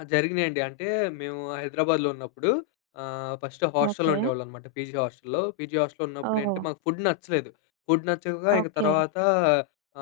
ఆ! జరిగినయండి అంటే మేము హైదరాబాద్‌లో ఉన్నప్పుడు ఆహ్, ఫస్ట్ హాస్టల్‌లో ఓకే. ఉండేవాళ్ళమనమాట పీజీ హాస్టల్‌లో. పీజీ హాస్టల్‌లో ఉన్నప్పుడేంటి? ఓహో! మాకు ఫుడ్ నచ్చలేదు. ఫుడ్ నచ్చక ఇంక ఓకే. తర్వాత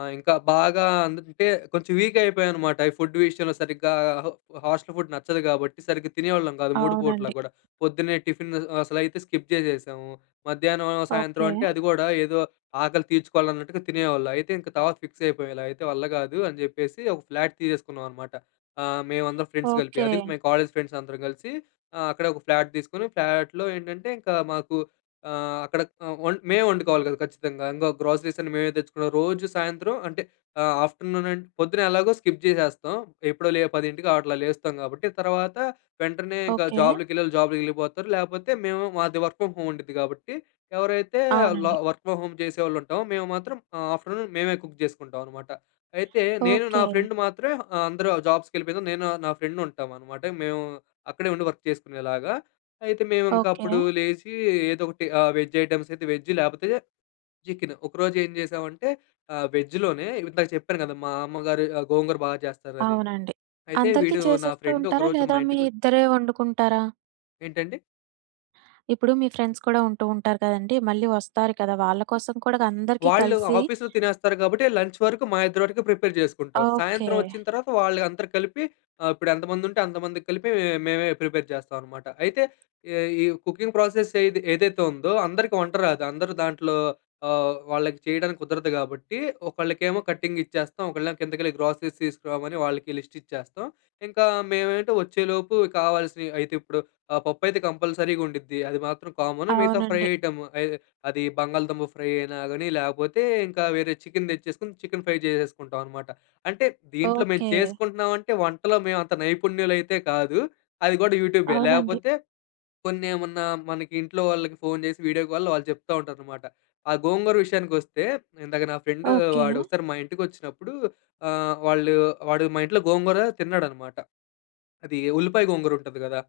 ఆహ్, ఇంకా బాగా అందట్టే కొంచెం వీక్ అయిపోయాన్నమాట. ఈ ఫుడ్ విషయంలో సరిగ్గా హ హాస్టల్ ఫుడ్ నచ్చదు గాబట్టి సరిగ్గా తినేవాళ్ళం గాదు 3 పూటలా అవునండి. కూడా. పొద్దున్నే టిఫిన్ అసలైతే స్కిప్ జేసేసాము. మధ్యాహ్నం, సాయంత్రం ఓకే. అంటే అది గూడా ఏదో ఆకలి తీర్చుకోవాలన్నట్టుగా తినేవాళ్ళు. అయితే ఇంక తర్వాత ఫిక్స్ అయిపోయాం. ఇలా అయితే వల్ల గాదు అని జెప్పేసి ఒక ఫ్లాట్ తీసేసుకున్నామన్నమాట. ఆహ్, మేమందరం ఫ్రెండ్స్ కలిపి. ఓకే. అది మేం కాలేజ్ ఫ్రెండ్స్ అందరం కలిసి ఆహ్, అక్కడే ఒక ఫ్లాట్ తీసుకొని, ఫ్లాట్‌లో ఏంటంటే ఇంకా మాకు ఆహ్, అక్కడ ఆహ్, వం మేమే వండుకోవాలి గదా! ఖచ్చితంగా. ఇంగ గ్రాసరీస్ అన్ని మేమే తెచ్చుకున్నాం. రోజు సాయంత్రం అంటే ఆహ్, ఆఫ్టర్‌నూన్ అం పొద్దున ఎలాగో స్కిప్ చేసేస్తాం. ఎప్పుడో లే 10కి అట్లా లేస్తాం గాబట్టి తర్వాత వెంటనే ఇంకా ఓకే. జాబ్‌లకి వెళ్ళేవాళ్ళు జాబ్‌లకెళ్ళిపోతారు లేకపోతే మేము మాది వర్క్ ఫ్రమ్ హోమ్ ఉండిద్ది గాబట్టి ఎవరైతే ల అవునండి. వర్క్ ఫ్రమ్ హోమ్ చేసేవాళ్ళు ఉంటామో! మేము మాత్రం ఆహ్, ఆఫ్టర్‌నూన్ మేమే కుక్ జేసుకుంటామన్నమాట. అయితే నేను ఓకే. నా ఫ్రెండ్ మాత్రమే ఆహ్, అందరూ వాళ్ళ జాబ్స్‌కెళ్ళిపోయినాక నేను నా ఫ్రెండ్ ఉంటామన్నమాట. మేము అక్కడే ఉండి వర్క్ చేసుకునేలాగా. అయితే మేమింకా ఓకే. అప్పుడు లేచి ఏదో ఒకటి ఆహ్, వెజ్ ఐటెమ్స్ అయితే వెజ్ లేకపోతే చికెన్ ఒకరోజు. ఏం జేసామంటే ఆహ్, వెజ్‌లోనే ఇందాక చెప్పాను గదా! మా అమ్మగారు ఆహ్, గోంగూర బాగా చేస్తారని. అవునండి. అయితే అందరికీ వీడు నా చేసేస్తూ ఫ్రెండ్ ఉంటారా ఒకరోజు మా లేదా మీ ఇంటికొ ఇద్దరే వండుకుంటారా? ఏంటండి? ఇప్పుడు మీ ఫ్రెండ్స్ కూడా ఉంటూ ఉంటారు కదండీ! మళ్ళీ వస్తారు కదా! వాళ్ళ కోసం కూడా అందరికి వాళ్ళు కలిసి ఆఫీస్‌లో తినేస్తారు గాబట్టి లంచ్ వరకు మా ఇద్దరి వరకే ప్రిపేర్ చేసుకుంటాం. ఓకే. సాయంత్రం వచ్చిన తర్వాత వాళ్ళంకందరూ కలిపి ఇప్పుడు ఎంతమంది ఉంటే అంతమందికి కలిపి మేమే ప్రిపేర్ చేస్తాం అన్నమాట. అయితే ఈ ఈ కుకింగ్ ప్రాసెస్ ఏది ఏదైతే ఉందో అందరికి వంట రాదు అందరూ దాంట్లో ఆహ్, వాళ్ళకి చేయడానికి కుదరదు కాబట్టి ఒకళ్ళకేమో కటింగ్ ఇచ్చేస్తాం ఒకళ్ళేమో కిందకెళ్ళి గ్రాసరీస్ తీసుకురామని వాళ్ళకి లిస్ట్ ఇచ్చేస్తాం. ఇంకా మేమేంటి వచ్చేలోపు కావాల్సినయి అయితే ఇప్పుడు ఆహ్, పప్పు అయితే కంపల్సరీగా ఉండుద్ది అది మాత్రం కామన్ మిగతా ఫ్రై అవునండి. ఐటెమ్ అయ్ అది బంగాళదుంప ఫ్రై అయినా గాని లేకపోతే ఇంకా వేరే చికెన్ తెచ్చేసుకొని చికెన్ ఫ్రై చేసేసుకుంటామన్నమాట. అంటే దీంట్లో మేము ఓకే. చేసుకుంటున్నామంటే వంటలో మేము అంత నైపుణ్యులు అయితే కాదు. అది గూడా యూట్యూబే అవునండి. లేకపోతే కొన్ని ఏమన్నా మనకి ఇంట్లో వాళ్ళకి ఫోన్ జేసి వీడియో కాల్‌లో వాళ్ళు చెప్తా ఉంటారన్నమాట. ఆ గోంగూర విషయానికొస్తే ఇందాక నా ఫ్రెండ్ ఓకే. వాడు ఒకసారి మా ఇంటికొచ్చినప్పుడు ఆహ్, వాళ్ళు వాడు మా ఇంట్లో గోంగూర తిన్నాడన్నమాట. అది ఉల్లిపాయ గోంగూర ఉంటది గదా!